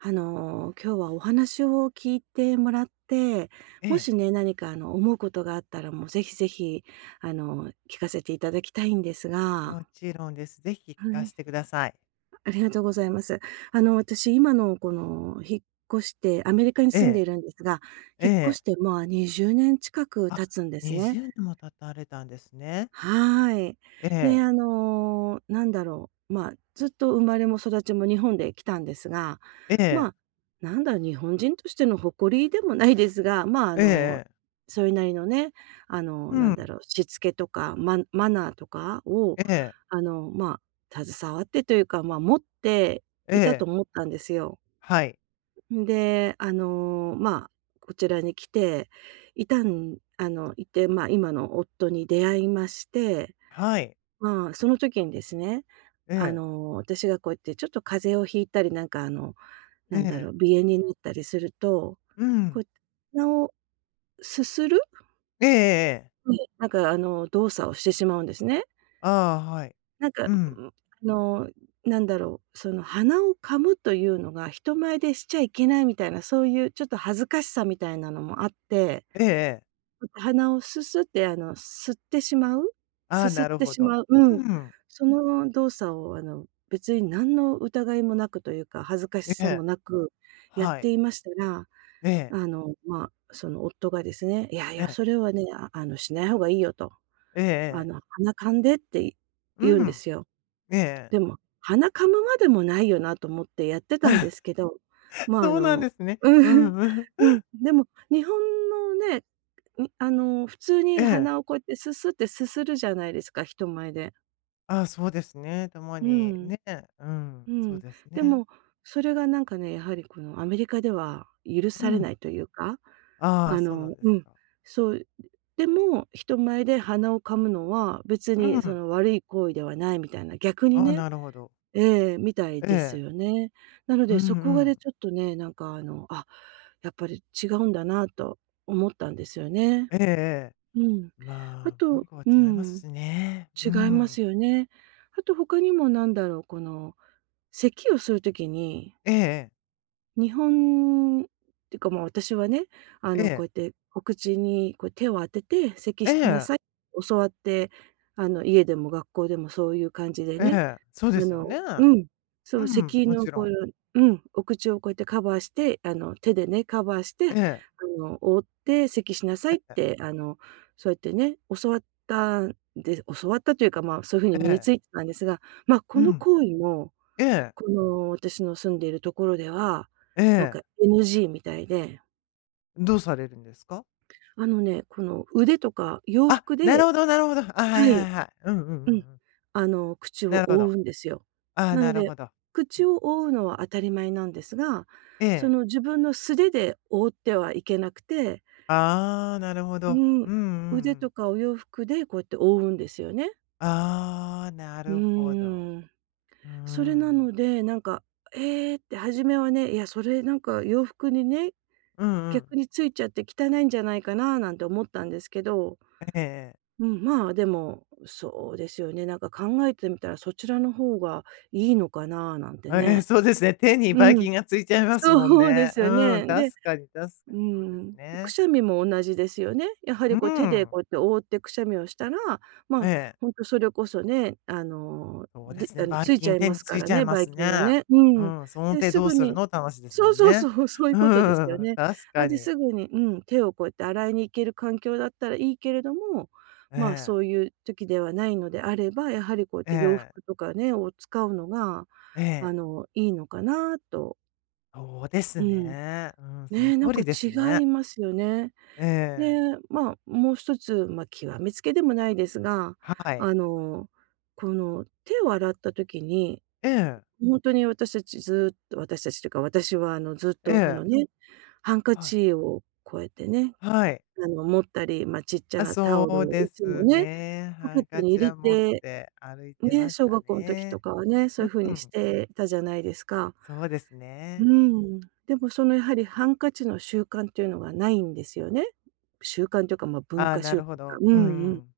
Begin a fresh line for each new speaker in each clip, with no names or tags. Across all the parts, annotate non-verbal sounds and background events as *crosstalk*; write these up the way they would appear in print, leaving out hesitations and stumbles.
今日はお話を聞いてもらって、
え
も
え、
しね、何か、思うことがあったら、もうぜひぜひ、聞かせていただきたいんですが。
もちろんです。ぜひ聞
は
かし
い。
てください。
ありがとうございます。私、今のこの、引っ越してアメリカに
え
住んで
え、
いるんですが、
え
引っ越
え。
して、まあ、20年近く
あ、
経つんですね。
20年も経たれたんですね。
はい。
え
で、
え、
なんだろう、まあ、ずっと生まれも育ちも日本で来たんですが、
ええ、
まあ、なんだろう、日本人としての誇りでもないですが、まあ、
ええええ。
それなりのね、
う
なん
ん、
だろう、しつけとか、ママナーとかを、
ええ、
まあ、携わってというか、まあ、持って
え
いたと
え。
思ったんですよ。
はい、
で、まあ、こちらに来ていて、まあ、今の夫に出会いまして、
はい。
まあ、その時にですね、
ええ、
私がこうやってちょっと風邪をひいたり、なんか、
え
なんだろ
え。
う、鼻炎になったりすると、
う
こう、
ん。
鼻をすする、
ええええええ
うん、なんか、動作をしてしまうんですね。なんか、
うん。
うん、の、なんだろう、その鼻を噛むというのが人前でしちゃいけないみたいな、そういうちょっと恥ずかしさみたいなのもあって、
ええええ。
鼻をすすって、吸ってしまう、
あ
す
あ、
す
な
っ
る
て
ほ
し
ど。
まう、うん。
うん。
その動作を、別に何の疑いもなくというか、恥ずかし
え
さも
え、
なくやっ
はい。
ていましたら、
ええ、
ま、その夫がですね、「いやい
え
や、
え、
それはね、しない方がいいよ」と。
ええええ。
「鼻かんで」って言うん
う
で
ん。
すよ。
ええええ
でも、鼻噛むまでもないよなと思ってやっ
ああはいうんええええああなるほどうんええはいええええええええうんええ
てたんですけど、
*laughs*
まあ、
そうなんですね。
う
う
ん、
んうん。
*laughs* うん、でも日本のね、に、普通
*laughs* え
に鼻
え。
をこうやってすすってすするじゃないですか、人前で。
ああ、そうですね。たま
う
に
ん、
ね、うん、
う
そう
ん。
です
で
ね。
も、それがなんかね、やはりこのアメリカでは許
う
され
ん。
ないというか、
ああ、そうなんです
うん、
か。
そう、でも人前で鼻を噛むのは別
う
にそ
ん。
の悪い行為ではないみたいな、逆に
ああ、
ね、
なるほど。
ええ、みたい
え
です
え。
よね。なの
うん
で、
う
そこがね、
ん。
ちょっとね、なんか、やっぱり違うんだなと思ったんですよね。
ええええ。
うん。
ま
あ
あ、文
と、
化は
う
違います
ん、
しね。う
違いま
ん。
すよね。あと他にもなんだろう、この咳をする時に、
ええええ。
日本ってか、まあ、私はね、
え
こ
え。
うやってお口にこう手を当てて咳
え
しな
え。
さい、教わって、家でも学校でもそういう感じで
え
ね、
え。そうですよね。
うん、そ
う
の
ん、
咳
も
の
ちろ
こうい
ん。
う、うん、お口をこうやってカバーして、手でね、カバーして、
ええ。
覆って咳しなさい
え
っ
え。
て、そうやってね、教わったというか、まあ、そういう風に
え
身に
え。
ついてたんですが、ま、こ
う
の
ん。
行為も、
ええ。
この私の住んでいるところでは、
え
なん
え。
か NG みたいで、
どうされるんですか？
ね、この腕とか洋
あ、
服
なる
で、
ほどなるほど。あ、はい
は
は
い。
いはい。うんうんう
うん。
んうん。
口
な
を
るほど。
覆うんですよ。
ああ、
な
な
の
るほ
で、
ど。う
口
ん。
を覆うのは当たり前なんですが、
え
そ
え。
の自分の素手で覆ってはいけなくて、
ああ、なるほ
う
ど。う
ん、
んうんう
腕と
ん。
かお洋服でこうやって覆うんですよね。
ああ、な
う
るほど。
ーん。
うー
それな
ん。
ので、なんか、ええって初めはね、いや、それなんか洋服にね、
うんうん。
逆についちゃって汚いんじゃないかななんて思ったんですけど、
ええええ。
うん、まあ、でも、そうですよね。なんか考えてみたらそちらの方がいいのかななんてね。
そうですね。手にばい
うん、
菌がついちゃいますもん
そうで
ね。
すよ
うん、
ね。で、
確かに確か
う
にそうです
ん、く
ね。
しゃみも同じですよね。やは
う
りこう手で
ん。
こうやって覆ってくしゃみをしたら、ま
え
あ、
え。
ほんとそれこそね、あの、
そうで
で
すね、
あの、
ばい
ついちゃ
菌
い
手
ま
に
す
つ
か
い
ら
ちゃい
ね、
ま
ばい
す
菌が
ね。
ね。う
う
ん。
ん、その
で、
手
す
どう
ぐ
する
に、
のって話ですも
そう
ん
そう
ね。
そう、そういう
う
ことですよ
ん、
ね。
確
あ、
か
で、
に。
すぐに、うん、手をこうやって洗いに行ける環境だったらいいけれども、
え
まあ、そう
え、
いう時ではないのであれば、やはりこうやっ
え
て洋
え、
服とかね、を使うのが、
ええ。
いいのかなと。
そうです
うん。
ね。うん、その
ね、なん
通
か
りです
違
ね。
いますよね。
え
で、
え、
まあ、もう一つ、まあ、極めつけでもないですが、
はい。
あの、この手を洗った時に、
ええ、
本当に、私たちずっと私たちというか、私はずっ
え
とこ
え、
のね、ハンカ
はい、
チをこうやってね、
はい。
持ったり、まあ、ちっちゃ
あ、
なタ
そ
オル
う
を
で
いつも
す
ね、
ね。
ポ
ハ
ケッ
ン
ト
カ
に
チ
入れ
は持っ
て、
て歩いて
ね、
まし
小
た
学校の時と
ね。
かはね、そ
う
ういう風にし
ん、
てたじゃないですか。
そうです
う
ね。
ーん。でも、その、やはりハンカチの習慣っていうのがないんですよね。習慣というか、ま、文
ああ、
化
な
習
る
慣、
ほど。
う
う
んうん。
ん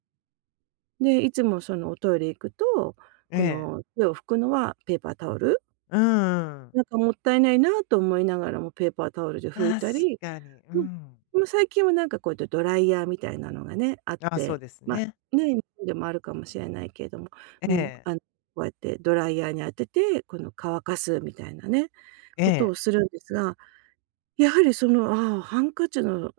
で、いつも、その、おトイレ行くと、
え
こ
え。
の、手を拭くのはペーパータオル。
うんうん。
なんかもったいないなと思いながらもペーパータオルで拭い
確
たり、
かに。う
うん、で
ん。
も最近はなんかこうやってドライヤーみたいなのがね、あっ
あ、そ
て、
うです
ま、
ね。
ね、日本でもあるかもしれないけれども、う
え
ん、
え、
こうやってドライヤーに当てて、この、乾かすみたいなね、
え
ことを
え。
するんですが、やはりその、ああ、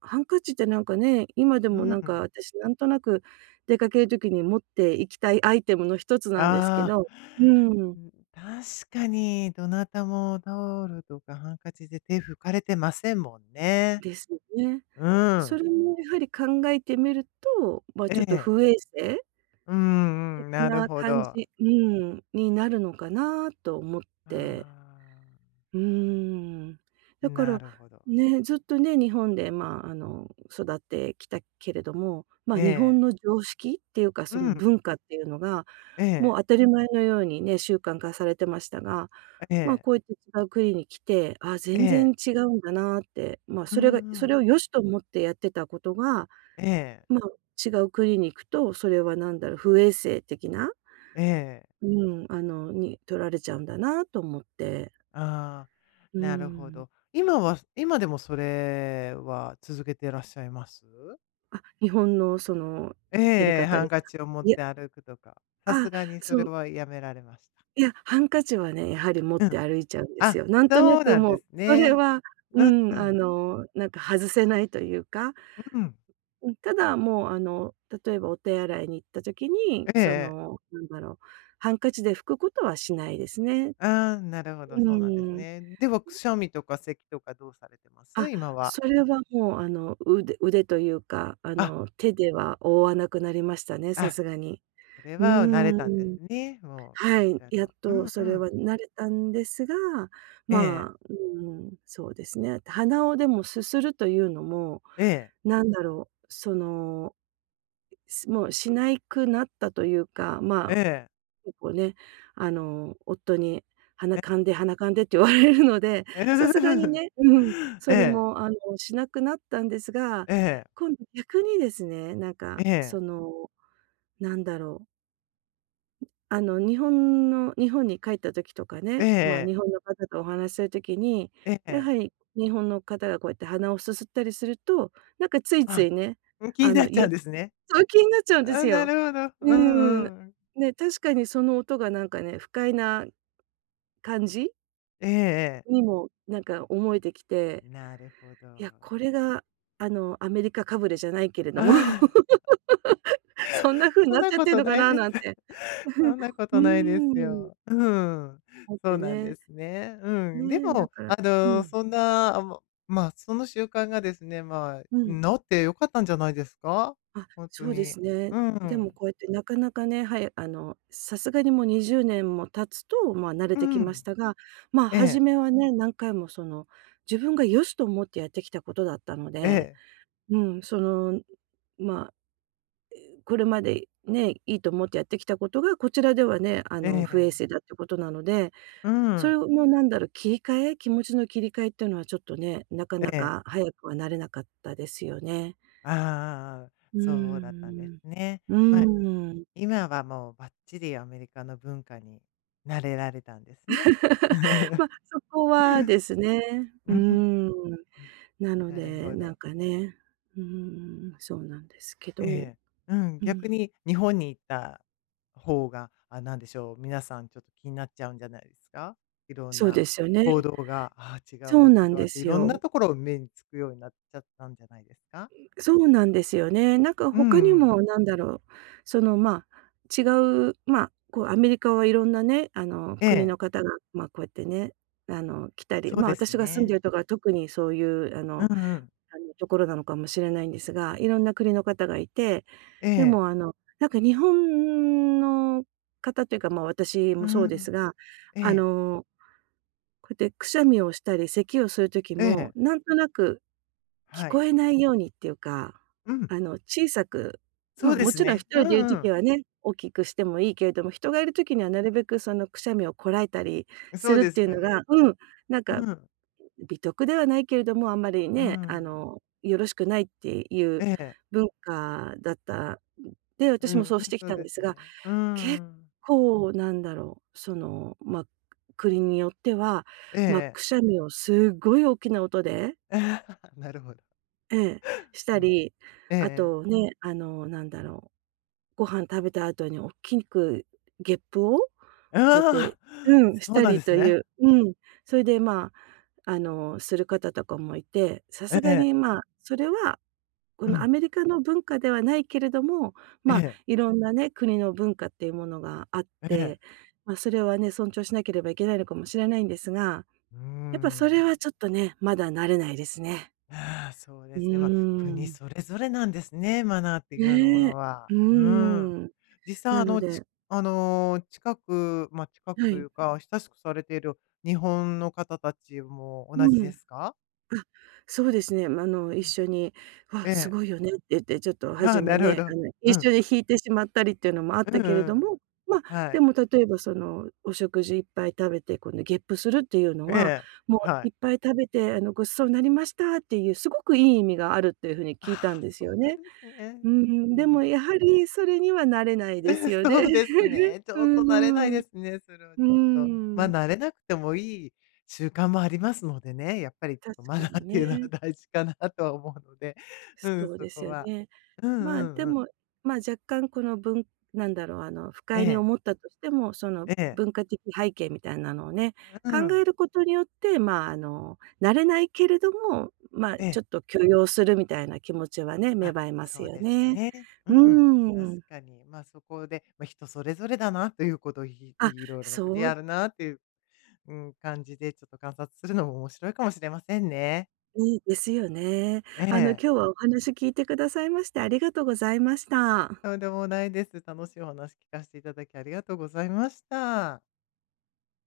ハンカチってなんかね、今で
う
もなんか
ん。
私なんとなく出かける時に持っていきたいアイテムの一つなんですけ
あ
ど、う
あ。
ん、
ん、確かにどなたもタオルとかハンカチで手拭かれてませんもんね。
ですよね。
う
そ
ん。
れもやはり考えてみると、ま、
え
ちょっと
え。
不衛生
うんうん、
的
なる
な
ほ
感
ど。
じ、うん、になるのかなと思っ
あ
て。
あ、
うーん。だか
な
ら、
るほど。
ね、ずっとね、日本で、まあ、育ってきたけれども、ま
え
あ、日
え。
本の常識っていうか、
う
その
ん。
文化っていうのが、
え
も
え、
う当たり前のようにね、習慣化されてましたが、
え
まあ、
え、
こうやって違う国に来て、ああ、
え
全然
え。
違うんだなって、まあ、
うん
それが
う
それ
ん。
を良しと思ってやってたことが、
ええ、
まあ、違う国に行くと、それは何だろう、不衛生的な、
ええ。
うん、に取られちゃうんだなと思って。
ああ、
う
なるほ
ん。
ど。今は今でもそれは続けてらっしゃいます？
あ、日本のそのやり
ええ、
方
ハン
です
カ
か？
チを持っ
いや、
て歩くとか、さす
あ、
がにそ
そ
れ
う、
はやめられました。
いや、ハンカチはね、やはり持っ
う
て
ん。
歩いちゃうんです
あ、
よ。なんと
そ
な
う
く
なんで
もう、
す
それ
ね。
は、う
うんう
ん、
ん。
なんか外せないというか、
うん。
うん、ただもう例えばお手洗いに行った時に、
ええ
そ
ええ。
の、なんだろう、ハンカチで拭くことはしないですね。
ああ、なるほど、
う
そうなんです
ん。
ね。では、くしゃみとか咳とかどうされてます？
あ、
今は。
それはもう腕というか、
あ、
手では覆わなくなりましたね、さ
あ、
すがに。
それ
うー
は慣れたんです
ん。
ね。もうこ
は
ち
い、
ら
やっ
の。う
と
んう
それは
ん。
慣れたんですが、
ええ、
まあ、うん、そうですね。鼻をでもすするというのも、
ええ、
なんだろう、その、もうしないくなったというか、ま
え
あ、
え、
結構ね、夫に
え
「鼻か
え、
んで、鼻かんで」って言われるので、さすがにね、うん、
*laughs*
それ
ええ、
もしなくなったんですが、
ええ、
今度逆にですね、なんか
ええ、
その、なんだろう、日本に帰った時とかね、まあ、
え
日本の方とお話しする時に、
え、え
や
え。
はり日本の方がこうやって鼻をすすったりすると、なんかついつ
あ、
いね、
気に
あ
な
の、
っちゃ
言
う
っ
ん
ち
ですね。
ゃう気になっちゃうんで
あ、
す
な
よ。
るほど。う
うーん。
んうん。
ね、確かにその音がなんかね、不快な感じ
ええええ。
にもなんか思えてきて、
なるほど。
いや、これがアメリカかぶれじゃないけれども
ああ、
*laughs*、そんな風に
そん
なっ
な
ちゃっ
こ
てる
と
のか
ない
な
です。
なんて、
そんなこ
*laughs* う
とないで
ん
す
うーん、
よ。うん。
思っ
そう
て
なんで
ね。
すね。うん。で
ね、だ
も、
からうん、
そんな、あ、ま、まあ、その習慣がですね、まあ、
うん。
治ってよかったんじゃないですか？
あ、
本当
そうで
に。
すね。
う
でも
ん。
こうやってなかなかね、はい、さすがにもう20年も経つと、まあ、慣れ
う
てきまし
ん。
たが、まあ、
え
初
え。
めはね、何回も自分が良しと思ってやってきたことだったの
え
で、
え。
うん、まあ、これまでね、いいと思ってやってきたことが、こちらではね、
え
不
え。
衛生だってことなので、
う
そ
ん。
れのなんだろう、切り替え気持ちの切り替えっていうのはちょっとね、なかな
え
か
え。
早くはなれなかったですよね。
ああ、
うー
そうだったんです
ん。
ね。
う
まあ、
ーん。
今はもうバッチリアメリカの文化に慣れられたんですね。
ま、そこはですね。
*laughs*
う
う
ー
ん。
ん。なの
なる
で、
ほ
なん
ど。
かね、うーん、そうなんですけど、
ええ、うん、
う
逆
ん、
に日本に行った方が、あ、なんでしょう、皆さんちょっと気になっちゃうんじゃないですか？いろん
そう
な
ですよね。
行動が、ああ、違う
そう
わ違
な
う
ん
わ
で
ってい
す
ろんな
よ。
ところを目につくようになっちゃったんじゃないですか？
そうなんですよね。なんか
う
他に
んうん。
もなんだろう、その、ま、違う、ま、こうアメリカはいろんなね、
え
国
え、
の方が、ま、こうやってね、来たり、
そう
ま、
です
私が住んで
ね。
るとこは特にそういう
うんうん。
ところなのかもしれないんですが、いろんな国の方がいて、
え
で
え、
もなんか日本の方というか、まあ、私
う
もそうです
ん、
が、
え
あ
え、
の、こうやってくしゃみをしたり咳をする時
え
も、
え、
なんとなく聞
はい。
こえないようにっていうか、
うん、
小さく、
そ
ま
う
あ、
で
も
す
ちろん一
ね。う
人でいる
んう
時
ん。
はね、大きくしてもいいけれども、人がいる時にはなるべくそのくしゃみをこらえたり
そ
す
う
るっ
で
てい
す
う
よ
の
ね。
がうん、なんか
うん、
美徳ではないけれども、あんまり
う
ね、
ん。
よろしくないっていう
ええ、
文化だったで、
う
私も
ん、
そうしてき
そう
たん
で
で
す
すが、
ね。う
結
ん。
構なんだろう、まあ、国によっては、
ええ
まあ、
ええ。
くしゃみをすごい大きな音で、
*laughs* ああ、なるほど。
ええ、し
う
た
ん。
り、
えええ
あ
え。
とね、なんだろう、ご飯食べた後におっきくゲップをこうやっ
あ
て
あ、
うん、し
そう
た
なんで
り
す
とい
ね。
ううん、それで、まあする方とかもいて、さ
え
すが
え。
に、まあ、それは、こ
う
のア
ん。
メリカの文化ではないけれども、
え
まあ、
え、
いろんなね、国の文化っていうものがあっ
ええ。
て、まあ、それはね、尊重しなければいけないのかもしれないんですが、
うー
やっぱそれ
ん。
はちょっとね、まだ慣れないですね。
ああ、そう
う
ですね。ま、あ、
ー
国そ
ん。
れぞれなんですね、マナーっていうようなも
ね
の
え。
は。
うー
うーん。
ん。
実際
なので
あの、近くま、あ、近く
は
とい
い。
うか、親しくされている日本の方たちも同
う
じで
ん。
すか？
あ、そうですね。ま、
う
一
ん。
緒に「わ、
え
す
え。
ごいよね」って言って、ちょっと
あ
初
あ、な
め
るほ
ね、
ど。う
一緒
ん。
に弾いてしまったりっていうのもあっ
う
た
んう
けれど
ん。
も、ま、
は
で
い。
も例えばその、お食事いっぱい食べて、今度ゲップするっていうの
え
は、
え、
も
は
う
い。
いっぱい食べて、ごちそうなりましたっていう、すごくいい意味があるっていう風に聞いた
あ
ん
あ、
です
そ
よ
うなん
ね。
ですね。
うー
う
ん、で
ん。
もやはりそれにはなれないです
*laughs*
よね。
そうです
*laughs*
ね。ち
う
ょっと慣れない
んう
で
ん。
すね、それはち
うー
ょっと。まあ、
ん、
慣れなくてもいい習慣もありますのでね、やっぱりちょっ
確
とマ
か
ナー
に
って
ね。
いうのは *laughs* 大事かなとは思うので、うん、
そう
そ
で
こ
すよ
は。
ね。
うんう
まあ、
ん
で
うん。
も、まあ、若干このぶなんだろう、不
え
快に
え、
思ったとしても、その
ええ、
文化的背景みたいなのをね、
う
考え
ん、
ることによって、まあ、慣れないけれども、まあ、
え
ち
え。
ょっと許容するみたいな気持ちはね、芽
あ、
生えます
そう
よ
です
ね。
ね。う
う
ん。
ー
確
ん。
かに。まあ、そこで、まあ、人それぞれだなということを、い、
あ、
いろいろな国
そ
で
う、
あるなっていう、うん、感じでちょっと観察するのも面白いかもしれませんね。
ね、ですよね。
え
今
え。
日はお話聞いてくださいましてありがとうございました。
とんでもないです。楽しいお話聞かせていただきありがとうございました。